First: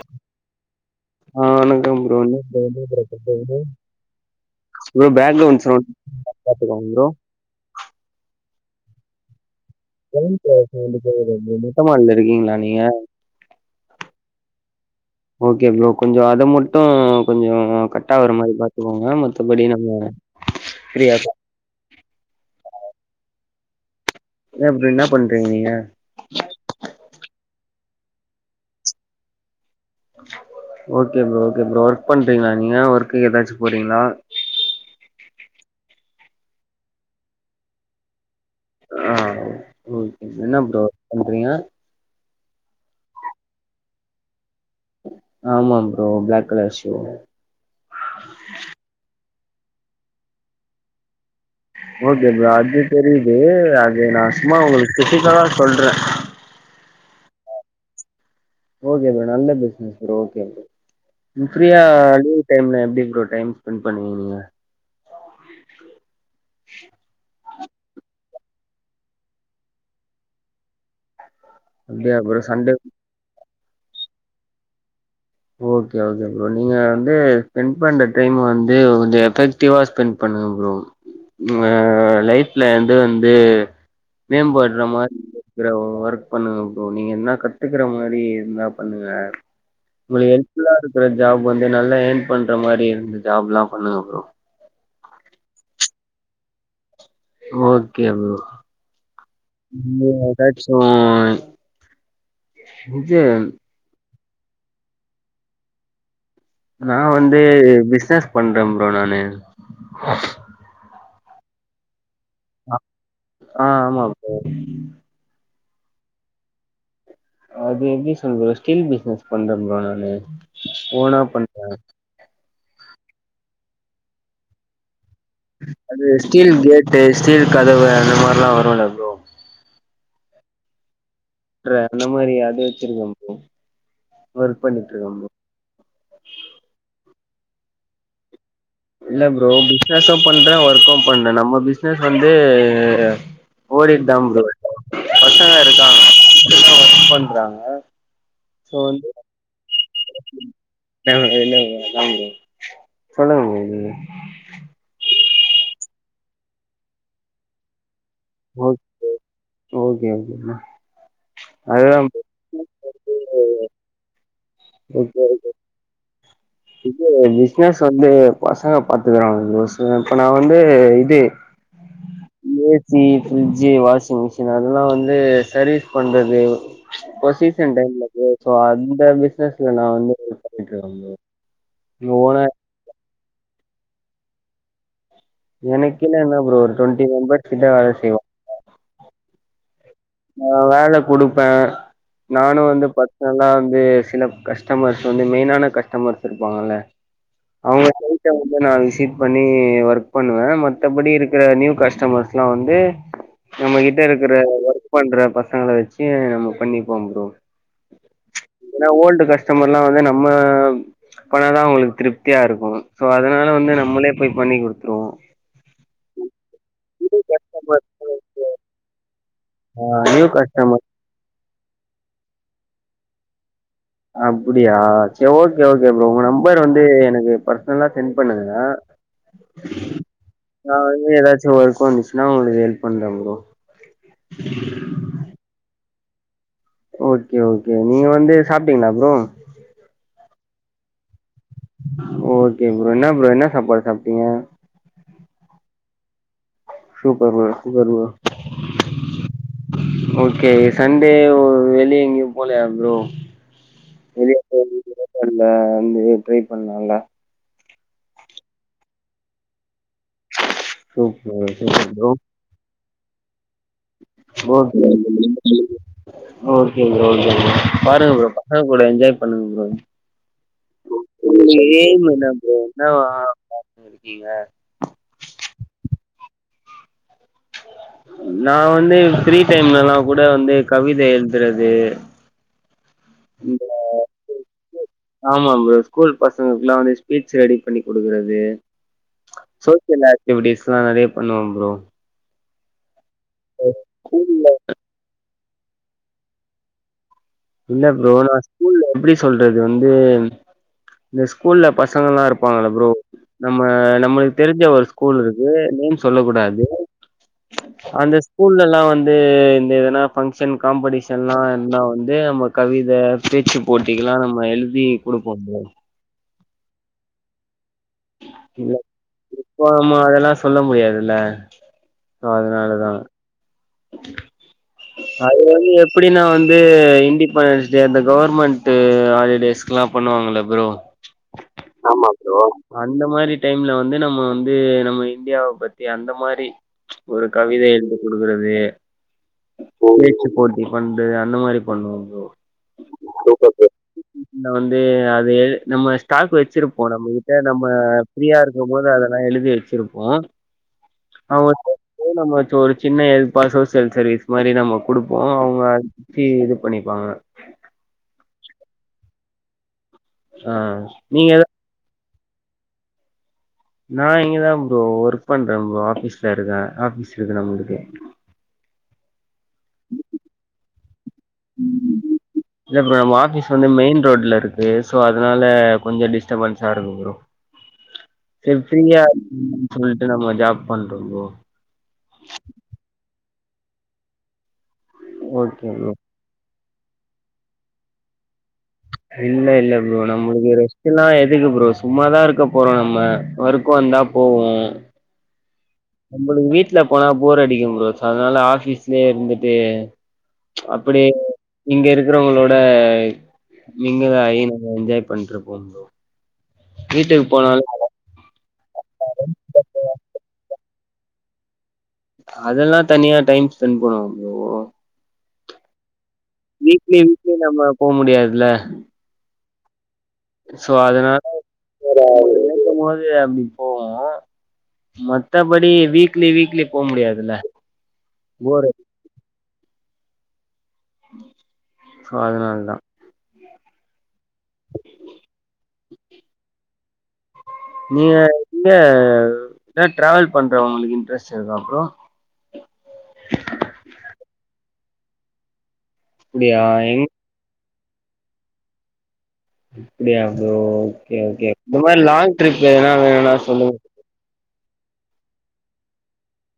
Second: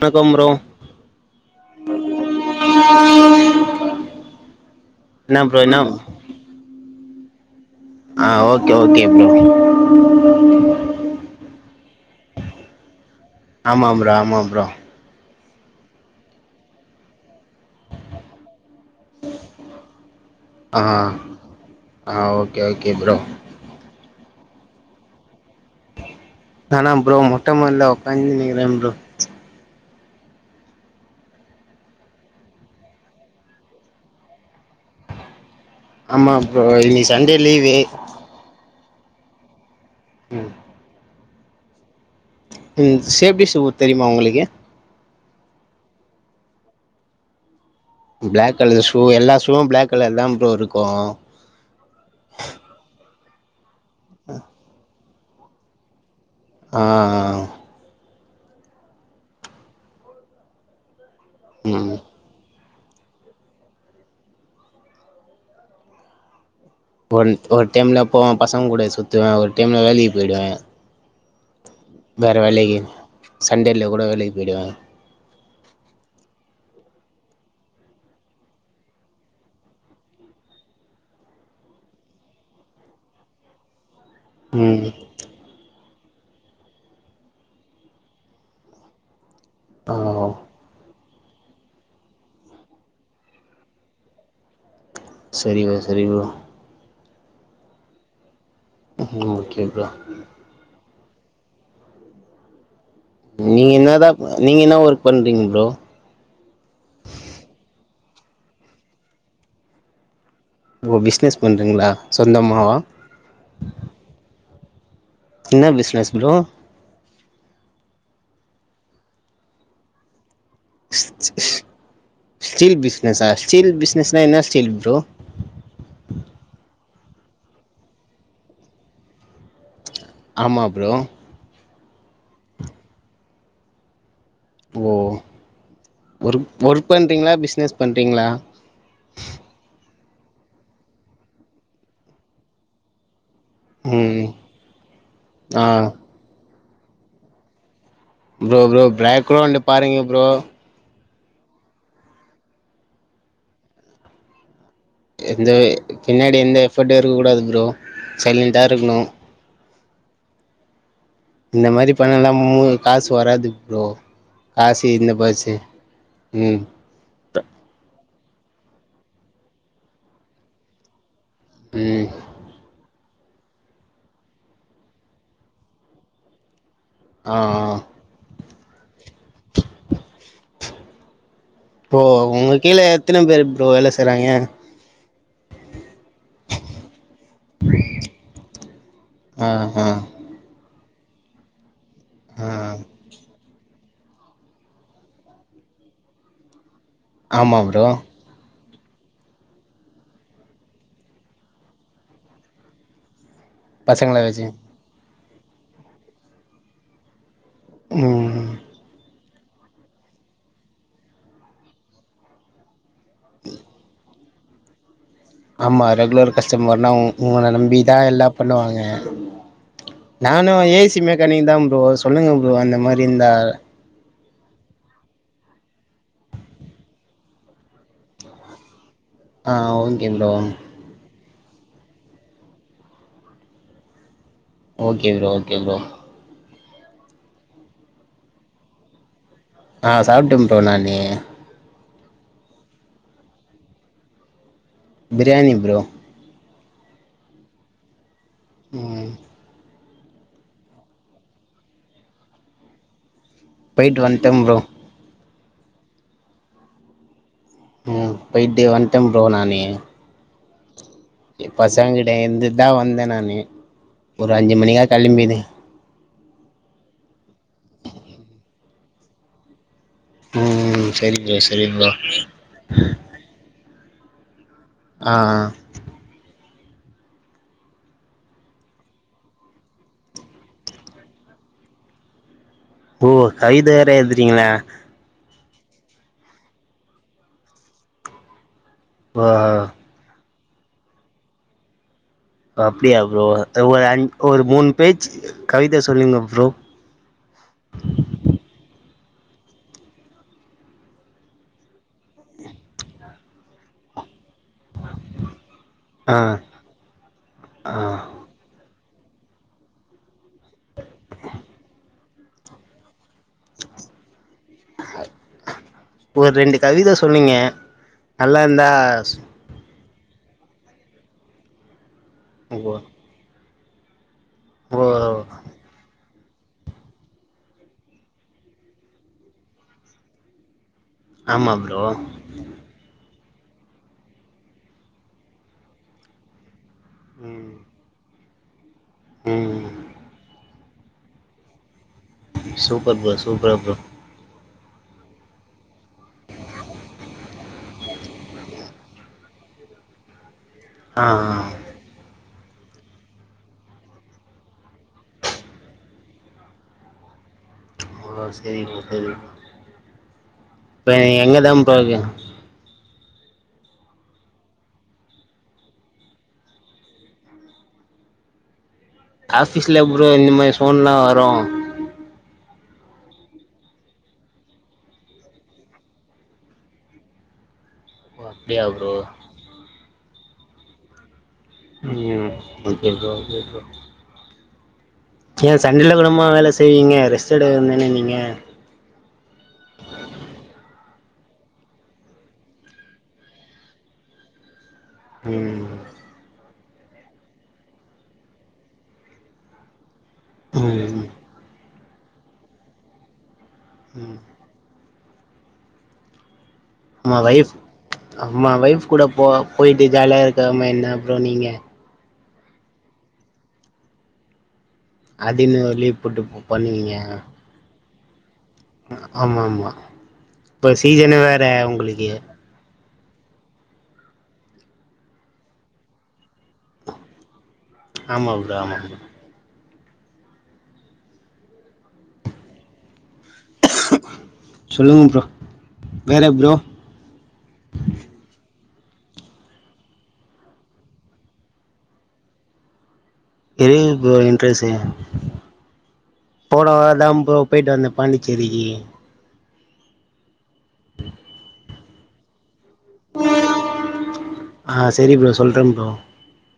வணக்கம் ப்ரோ ஆ வணக்கம் ப்ரோ என்ன ப்ரோ என்ன ப்ரோ [unintelligible] ப்ரோ என்ன ப்ரோ பேக்ரௌன்ட் என்ன சௌன் [inaudible] பாத்துக்கோங்க ப்ரோ ஆ ஓகே ஓகே ப்ரோ [inaudible] [inaudible] மொட்ட மாடில இருக்கீங்ளா நீங்க ஆமா ப்ரோ ஆமா ப்ரோ ஓகே ப்ரோ கொஞ்சொ அத மட்டு கொஞ்சொ கட் ஆகுற மாரி பாத் துக்கோங்க மத்தப்படி நம்ம ஆ ஃப்ரீயா ஆ ஓகே ஓகே ப்ரோ என்னா ப்ரோ என்ன பண்றீங்க நீங்க நானா ப்ரோ மொட்ட மாட்ல ஒக்காந்துனுக்குறம் bro okay bro okay bro work பண்றீங்ளா நீங்க ஒர்க்கு எதாச்சு போறீங்ளா ஆமா ப்ரோ இன்னிக்கு சண்டே லீவு ஆ ஓகே என்ன ப்ரோ பண்றீங்க ம் சேஃப்டி ஷூ தெரியுமா உங்களுக்கு ஆமா bro black colour shoe black colour shoe எல்லா ஷூவு ப்ளாக் கலர்தா ப்ரோ இருக்கு ஓகே ப்ரோ அது தெரிது அது நா சும்மா உங்களுக்கு [unintelligible] தா சொல்றே ஆ ஆ ஆ ஓகே ப்ரோ நல்லா பேசுனிங்க ப்ரோ ஓகே ப்ரோ ஃபிரீயா ம் டைம்ல எப்டி ப்ரோ டைம் ஸ்பெண்ட் பண்ணுவீங்க நீங்க ஒன் ஒரு டைம்ல போவோ பசங்க கூட சுத்துவே ஒரு டைம்ல வேலைக்கு போயி்டுவே அப்டியா வேற ப்ரோ சண்டே வேலைக்கி சண்டேல கூட வேலைக்கு போய்டுவே ஓகே ஓகே ப்ரோ நீங்க வந்து ஸ்பெண்ட் பண்ற டைம் வந்து கொஞ்சோ எஃபெக் டிவா ஸ்பெண்ட் பண்ணுங்க ப்ரோ அ லைஃப்ல எது வந்து மேம்பட்ற ம் மாரி ஒர்க் பண்ணுங்க ப்ரோ நீங்க எதுனா கத்துக்கற மாரி எத்னா பண்ணுங்க ஆ உங்களுக்கு ஹெல்ப்ஃபுல்லா இருக்கிற ஜாப் வந்து நல்லா ஏர்ன் பண்ற மாரி இருந்த ஜாப்லா பண்ணுங்க ப்ரோ செரி ப்ரோ செரி ப்ரோ ஓகே ப்ரோ ம் ஓகே ப்ரோ ம் ஏதாச்சு இது நீங்க என்னாதா நீங்க என்னா ஒர்க் பண்றீங்க ப்ரோ நா வந்து பிசினஸ் பண்றே ப்ரோ நானு ஓ பிஸ்னஸ் பண்றிங்ளா சொந்தமாவா ஆ ஆமா ப்ரோ என்ன பிசினஸ் ப்ரோ அது எப்டி சொல்றது ஸ்டீல் பிசினஸ் பன்றே ப்ரோ நானு ஓனா பண்றே ஸ்டீல் பிஸினஸா ஸ்டீல் பிஸினஸ்னா என்ன ஸ்டீல் ப்ரோ அது ஸ்டீல் கேட்டு ஸ்டீல் கதவு அந்த மாரில்லா வருல்ல ப்ரோ ஆமா ப்ரோ ற அந்த மாரி அது வச்சிருக்க ப்ரோ ஒர்க் ஓ பண்ணிட்ருக்க ப்ரோ ஒர்க் ஒர்க் பண்ணுறிங்ளா பிஸ்னஸ் பண்றிங்ளா இல்ல ப்ரோ பிஸினஸு பண்றே ஒர்க்கு பண்றே நம்ம பிஸினஸ் வந்து ஓடிட்டுதா ம் ப்ரோ இருக்கு பசங்க ஆ இருக்காங்க எல்லா ஒர்க் பண்றாங்க ப்ரோ சோ ப்ரோ ப்ரேக்ரௌண்டு பாருங்க ப்ரோ அ என்னா ப்ரோ அதா ப்ரோ சொல்லுங்க ப்ரோ நீங்க எந்த பின்னாடி எந்த எஃபர்ட்டு இருக்க கூடாது ப்ரோ சைலண்ட்டா இருக்ணு ஓகேங்க ப்ரோ ம் இந்த மாரி பணலா மு காசு வராது ப்ரோ காசு இந்த ஓகே பஸ் ம் இது பிஸினஸ் வந்து பசங்க பாத்துக்குறாங்க ப்ரோ இப்ப நா வந்து இது ம் ம் சி ஃபிரிட்ஜு வாஷிங் மிஷினு அதெல்லா வந்து சர்வீஸ் பண்றது இப்போ ஆ ஆ சீசன் டைம்ல ப்ரோ சோ அந்த பிசினஸ்ல நா வந்து பண்ணிட்ருக்கே ப்ரோ இப்போ இங்க ஓனா உங்க கீழே எத்தன பேர் ப்ரோ வேல செய்றாங்கே எனக் கீழ என்னா ப்ரோ ஒரு டொண்ட்டி மெம்பர்ஸ் கிட்ட வேல செய்வா ஆ ஹ நா வேல குடுப்பே ஆ நானு வந்து பாத் ப நா வந்து சில கஸ்டமர்ஸ் வந்து மெயினான கஸ்டமர்ஸ் இருப்பாங்கல்ல ஆமா ப்ரோ அவங்கள போய் [unintelligible] நா விசிட் பண்ணி ஒர்க் பண்ணுவ மத்தபடி இருக்கிற நியூ கஸ்டமர்ஸ்ல்லா வந்து நம்மகிட்ட பசங்கள இருக்கிற வச்சு ஒர்க் பண்ற பசங்கள வச்சு நம்ம பண்ணிப்போம் ப்ரோ ம் ஏன்னா ஓல்டு கஸ்டமர் எல்லா வந்து நம்ம பண்ணாதா உங்களுக்கு திருப்தியா இருக்கு சோ அதனால வந்து நம்மளே போய் பண்ணி குடுத்ருவோ ஆமா ரெகுலர் கஸ்டமர்னா உங்கள கஸ்டமர் நம்பிதா எல்லா பண்ணுவாங்க ஆ நியூ நானு கஸ்டமர் ஏசி மெக்கானிக் தா ப்ரோ சொல்லுங்க ப்ரோ அந்த மாரிந்தா அப்புடியா சேரி ஓகே ஓகே ப்ரோ உங்க நம்பர் வந்து எனக்கு பர்சனலா சென்ட் பண்ணுங்க ஆ ஓகே ப்ரோ நா வந்து ஏதாச்சு ஒர்க் வந்துச்சுன்னா உங்களுக்கு ஹெல்ப் பண்றன்ங் bro okay bro okay bro okay okay நீங்க வந்து சாப்ட்டீங்கா அப்றோ ஆ சாப்ட்டம் ப்ரோ நானு ஓகே ப்ரோ என்ன ப்ரோ என்ன சாப்பாடு சாப்ட்டீங்க biryani bro super bro super bro உம் ஓகே சண்டே வெளிய எங்கயும் போலயா ப்ரோ போய்ட்டு வெளிய வந்ட்டே [unintelligible] ப்ரோ வந்து வண்டி ரிப்பேர் பண்ணங்க ஓ போயிட்டு வந்ட்ட ப்ரோ நானு சூப்பர் ப்ரோ பசங்கிட்ட இருந்து தா வந்த நானு ஒரு அஞ்சு சூப்பர் மணியா ப்ரோ ஓகே களம்பிது ஓகே ஓகே பாருங்க ப்ரோ பசங்க கூட என்ஜாய் பண்ணுங்க ம் சரி ப்ரோ நீங்க சரி ப்ரோ என்ன ப்ரோ என்ன பாத்துட்றீக்கீங்க ஆ நா வந்து ஃப்ரீ டைம்ல்லா கூட வந்து கவித எழுதுறது ஓ கவித வேற எழுதுறீங்களா ஆமாம் ப்ரோ ஸ்கூல் பசங்களுக்குல்லா வந்து ஸ்பீச் ரெடி பண்ணி குடுக்குறது ஆ சோசியல் ஆக்டிவிட்டிஸ்லா நறைய பண்ணுவம் ப்ரோ ஓ அப்டியா ப்ரோ ஒரு அஞ் ஒரு மூணு பேஜ் கவித சொல்லுங்க ப்ரோ இல்ல ப்ரோ நா ஸ்கூல்ல எப்டி சொல்றது வந்து இந்த ஸ்கூல்ல பசங்கள்ல்லா இருப்பாங்கள ப்ரோ நம்ம நம்மள் தெரிஞ்ச ஒரு ஸ்கூல் இருக்கு நேம் ஆ சொல்ல கூடாது ஆ அந்த ஸ்கூல்லெல்லா வந்து இந்த எதனா பங்க்ஷன் காம்படிஷன்னா எல்லாம் வந் து நம்ம கவித பேச்சு போட்டிக்கெல்லாம் நம்ம எழுதி குடுப்போம் ப்ரோ ஒரு ரெண்டு கவித சொல்லுங்க நல்லாருந்தா ப்போ நம்ம அதெல்லா சொல்ல முடியாதுல்ல ஓ அதனாலதா ஓ அது வந்து இப்படின்னா வந்து இண்டடிபெண்டன்ஸ் டே அந்த கவர்மெண்ட் ஹாலிடேஸ்க்கெல்லாம் பண்ணுவாங்கள ப்ரோ ஆமா ப்ரோ ஆமா. அந்த மாரி டைம்ல வந்து நம்ம வந்து நம்ம இந்தியாவ பத்தி அந்த மாரி ஒரு ம் கவித எழுதி குடுக்குறது ம் பேச்சு போட்டி பண்டு அந்த மாரி பண்ணுவம் ப்ரோ சூப்பர் ப்ரோ சூப்பரா ப்ரோ வந்து அது நம்ம ஸ்டாக் வச்சிருப்போ நம்ம கிட்ட நம்ம ஃப்ரீயா அதெல்லா எழுதி வச்சிருப்போ ஆ [unintelligible] சின்ன இதுப்பா சோசியல் சர்வீஸ் மாரி நம்ம கொடுப்போ அவங்க அச்சு இது பண்ணிப்பாங்க ஓ சரி ப்ரோ சரி ப்ரோ ஆ இப்ப நீங்க எதா எங்கதா போவே நா இங்கதா ப்ரோ ஒர்க் பண்றே ப்ரோ ஆபீஸ்ல இருக்கே ஆபீஸ் இருக்கு நம்மளுக்கு ஆபிஸ்ல [unintelligible] இந்த மைரி சோன்லா வரு இல்ல நம்ம ஆஃபீஸ் வந்து மெயின் ரோட்ல இருக்கு ஸோ அதனால கொஞ்சோ டிஸ்டர்பன்ஸா இருக்கு ப்ரோ சரி அப்டியா ப்ரோ ஃப்ரீயா சொல்லிட்டு நம்ம மஜா பண்றோ ப்ரோ ம்ம் ஒகே ப்ரோ ஒகே ப்ரோ ஏ ஓகே ப்ரோ சண்டையில கூடமா வேல செய்வீங்க ரெஸ்ட் எடுக்க வேண்டியது தான நீங்க இல்ல இல்ல ப்ரோ நம்மளுக்கு ரெஸ்ட் எல்லா எதுக்கு ப்ரோ சும்மாதா இருக்க போறோ நம்ம ஒர்க்க வந்தா போவோ ம் நம்மளுக்கு வீட்டு்ல போனா போர் அடிக்கு ப்ரோ ச அதனால ஆபீஸ்லயே இருந்துட்டு ம் அப்டி இங்க இருக்கிறவங்களோட ம் நீங்கதா [unintelligible] நாங்க என்ஜாய் பண்ணிருப்போ ப்ரோ ஆமா வீட்டுக்கு ஒய்ப் போனாலு அம்மா ஒய்ப் கூட போக போயிட்டு ஜாலியா இருக்கமா என்ன ப்ரோ நீங்க அதெல்லா தனியா டைம் ஸ்பெண்ட் பண்ணுவே ப்ரோ அது இன்னோரு லீவ் போட்டுப்பே வீக்லி வீக்லி நம்ம போ முடியாதுல ஆமாமாமா சோ அதுனால [unintelligible] போவோ மத்தபடி வீக்லி வீக்லி போக முடியாதுல்ல ஆமா ப்ரோ ஒரு ஆமா ப்ரோ சோ அதனால தா சொல்லுங்க ப்ரோ வேற ப்ரோ நீங்க இங்க ட்ராவல் பண்றவங்களுக்கு இன்ட்ரெஸ்ட் இருக்கா ப்ரோ தெரிது ப்ரோ இன்ட்ரெஸ்டு அப்டியா போன எங் வாரதா ப்ரோ போய்ட்டு வந்த பாண்டிச்சேரிக்கு அப்டியா ப்ரோ ஒகே ஒகே இந்த மாரி லாங் ட்ரிப் என்ன வேணா சொல்லுங்க அ செரி ப்ரோ சொல்றே ப்ரோ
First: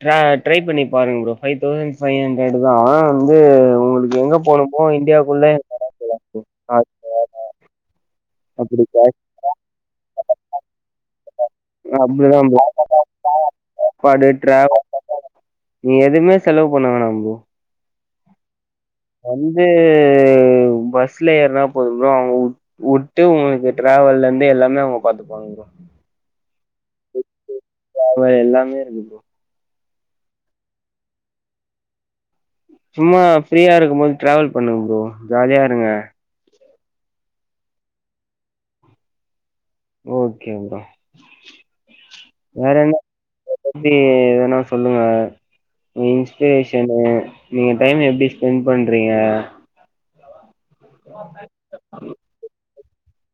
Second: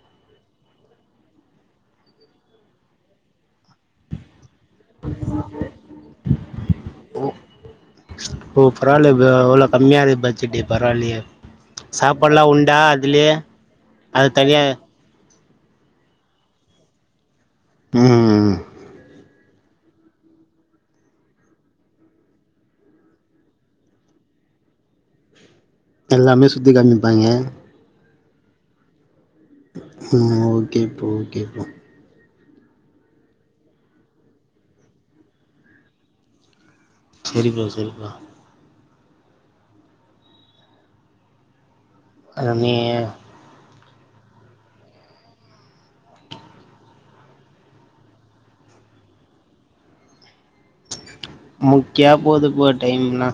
ட்ரா ட்ரை பண்ணி பாருங்க ப்ரோ தௌசண்ட் ஃபைவ் ஹண்ட்ரட் தா உங்களுக்கு எங்கே போணு போ இந்தியா குள்ளே [inaudible] ஒ பரவால்ல ப்ரோ இவ்ளோ கம்மியா இருக்கு பட்ஜெட்டு பரவால்லயே அப்டிதா சாப்பாடுல உண்டா ப்ரோ அதுலயே சாப்பாடு அது தனியா டிராவல் நீ எதுவுமே செலவு பண்ண வேணா ப்ரோ அ வந்து பஸ்ல ஏறுனா போது ப்ரோ அவங்க வு வுட்டு உங்களுக்கு டிராவல் இருந்து எல்லாமே அவங்க பாத்துப்பாங்க வாங்க எல்லாமே சுத்தி காமிப்பாய்ங்க ஆமா எல்லாமே இருக்கு ப்ரோ ம் ஓகே ப்ரோ ஓகே ப்ரோ சும்மா ஃப்ரீயா இருக்கு போது டிராவல் பண்ணுங்க ப்ரோ ஜாலியா இருங்க செரிப்பா செரிப்பா ஓகே ப்ரோ ப்ரோ நீ வேறென்ன உங்ள பத்தி எதுனா சொல்லுங்க உங்க இன்ஸ்ப்ரேஷனு நீங்க டைம் எப்டி ஸ்பெண்ட் பண்றீங்க மொக்கியா போதுப்பா டைம்ல்லா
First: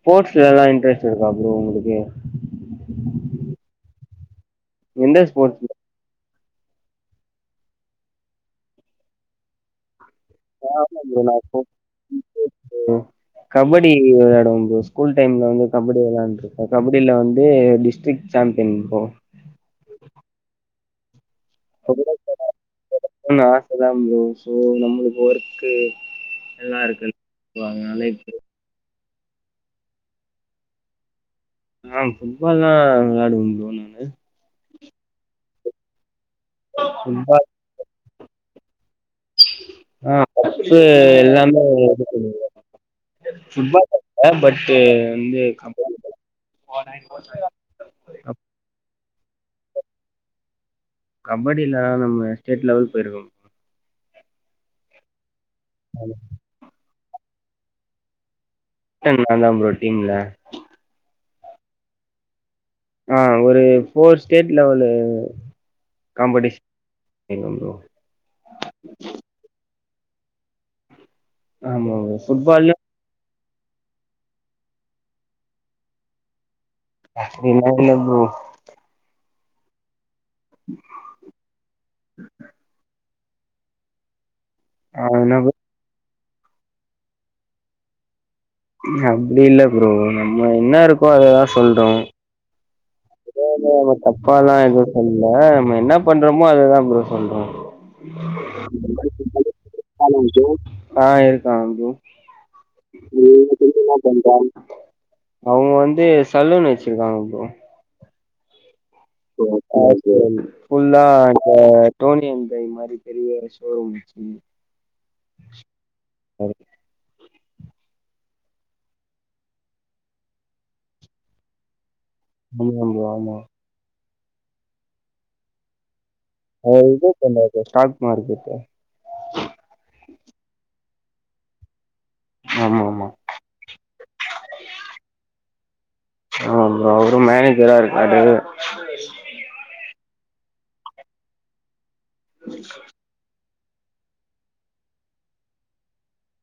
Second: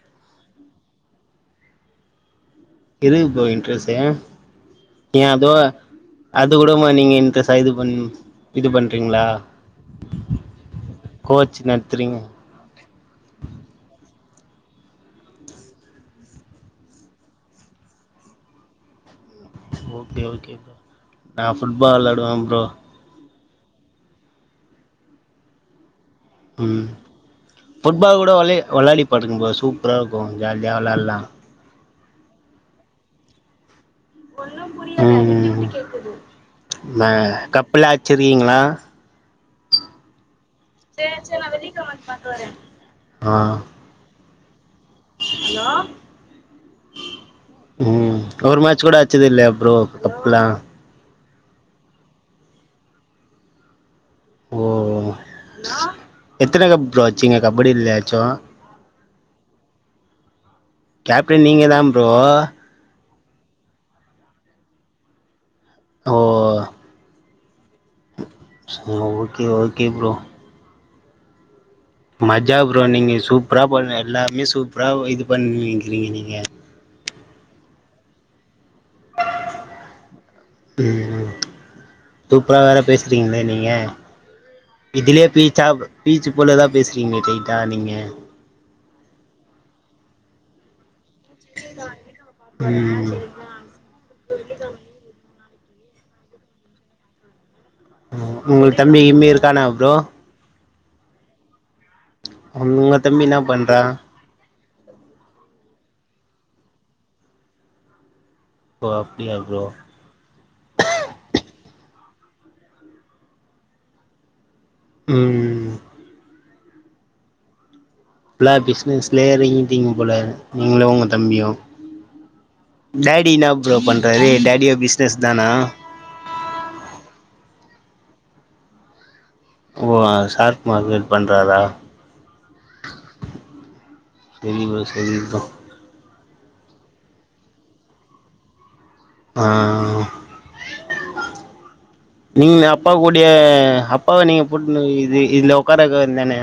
ஸ்போட்ஸ்லல்லா இன்ட்ரஸ்ட் இருக்கா ப்ரோ உங்களுக்கு எதுக்கு ப்ரோ இன்ட்ரஸ்ட்டு ஏ எந்த அதோ ஸ்போர்ட்ஸ் அது கூடமா நீங்க இன்ட்ரஸ்ட்டா இது பண் இது பண்றீங்ளா ஆமா ப்ரோ நா ஸ்போட் இன்ட்ரஸ்ட்டு கபடி விளாடுவ ஸ்கூல் டைம்ல வந்து கபடி விளாண்ருக்க கபடில வந்து district champion bro okay okay bro நா ஃபுட்பால் விளாடுவே ப்ரோ [inaudible] ணுன் ஆச தா ப்ரோ சோ நம்மளுக்கு ஒர்க்கு எல்லா ம் இருக்குல்ல ஸோ அதனால ஃபுட்பால் கூட இப்ப வெளைய வெளாடி பாருங் ப்ரோ சூப்பரா இருக்கு ஜாலியா வெளாட்லா ஆ ஃபுட்பால்லா விளாடுவே ப்ரோ நானு ம் மே ஃபுட்பால் கப்பெல்லா ஆச்சிருறீங்ளா ஆ கப்பு எல்லாமே இது ஆ பண்ணிர்க்கே ஃபுட் பால் டுவே பட்டு வந்து கபடி [inaudible] ம் ஒரு மேட்ச்சு கூட அச்சதில்லயா ப்ரோ கப்புலா கபடில நம்ம ஸ்டேட் லெவல் போய்ருக்கோ ஓ ஓ ஆ எத்தன கப் ப்ரோ அச்சீங்க கபடிலயாச்சு கேப்டன் நா தா ப்ரோ டீம்ல கேப்டன் நீங்க தா ப்ரோ ஆ ஒரு ஃபோர் ஸ்டேட் லெவலு காம்படிஷன் போய்ர்க்க ப்ரோ செ ரி தா ஓகே ஓகே ப்ரோ ஆமா ப்ரோ மஜா ஃபுட்பால்ல ப்ரோ நீங்க சூப்பரா பண்ண எல்லாமே சூப்பரா ஓ இது பண்ணிங்கிறீங்க நீங்க அப்டிலா இல்ல ப்ரோ ம் சூப்பரா வேற பேச றீங்ளே நீங்க இதுலயே ஆனா பீச்சாபு பீச்சு போலதா பேஸ்றீங்க லைட்டா நீங்க அப்டில்ல ப்ரோ நம்ம என்ன இருக்கோ அததா சொல்றோ ம் வேற நம்ம தப்பால்லா எதுவு சொல்ல நம்ம என்ன பண்றமோ அததா ப்ரோ சொல்றோ உங்க தம்பி கிம்பி இருக்கானா ப்ரோ ஆ இருக்காங்க உங்க ப்ரோ தம்பி என்ன [inaudible] பண்றா இன்னா பண் அவங் வந்து சலூன் வெச்சிக்றாங்க ப்ரோ ஓ அப்டியா ப்ரோ ஓகே ஃபுல்லா அந்த ட்ரோனி கேம் பைக் மாரி பெரிய சோரூம் வெச்சிக்னு ம் [inaudible] அது ஃபுல்லா பிஸ்னஸ்லே எறங்கிட்டீங்க போல நீங்ளு உங்க தம்பியு ப்ரோ டாடி ஆமா இன்னா ப்ரோ பண்றாரு டாடியு பிஸ்னஸ் தானா ஆ இது பண்றாரு ஷார்ட் மார்கெட் ஓ ஷார்ட் மார்க்கெட் பண்றாரா ஆமா ஆமா சரி ப்ரோ சரி ப்ரோ ஆமா ப்ரோ அவரு மேனேஜரா இருக்காரு ஆ நீங்க அப்பா கூட அப்டியே அப்பாவ நீங்க போட்டுன்னு இது இதுல ஒக்கார வக்க வேண்டி தான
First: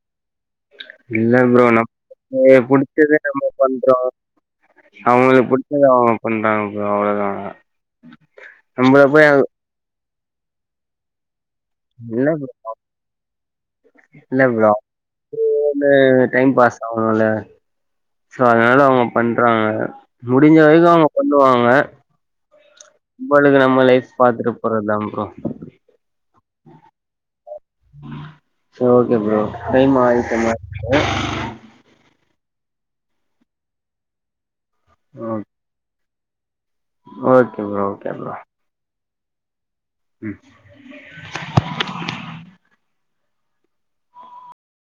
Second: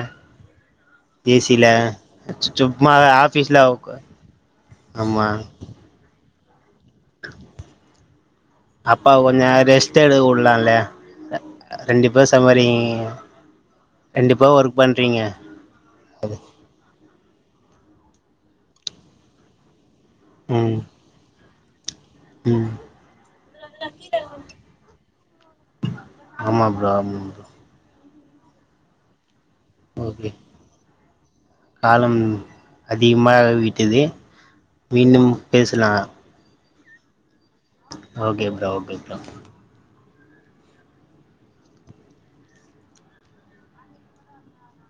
இல்ல ப்ரோ நமக்கு சும்மா புடிச்சதே நம்ம ஆஃபீஸ்ல பண்றோ உக்கா ஆமா அவுங்களுக்கு பிடிச்சத அவுங்க பண்றாங்க ப்ரோ அவ்ளதா அப்பாவ கொஞ்சோ ரெஸ்ட் எடுக்க வுடலால்ல ரெண்டு இல்ல பேரு ப்ரோ சம்பாரிக்கீங்க இல்ல ப்ரோ ஃபோனு டைம் பாஸ் கவல இல்ல சோ அதனால அவுங்க பண்றாங்க முடிஞ்ச ம் வரைக்கு அவுங்க பண்ணுவாங்க ம் இப்போதைக்கு நம்ம லைஃப் பாத்துட்டு போறதுதா ப்ரோ ஆமா ப்ரோ ஆமா ப்ரோ சரி ஓகே ப்ரோ டைம் ஓகே ஆகிருச்சா பாக்குறே காலம் அதிகமாகி விட்டது மீண்டும் பேசலா okay bro okay bro okay bro ம்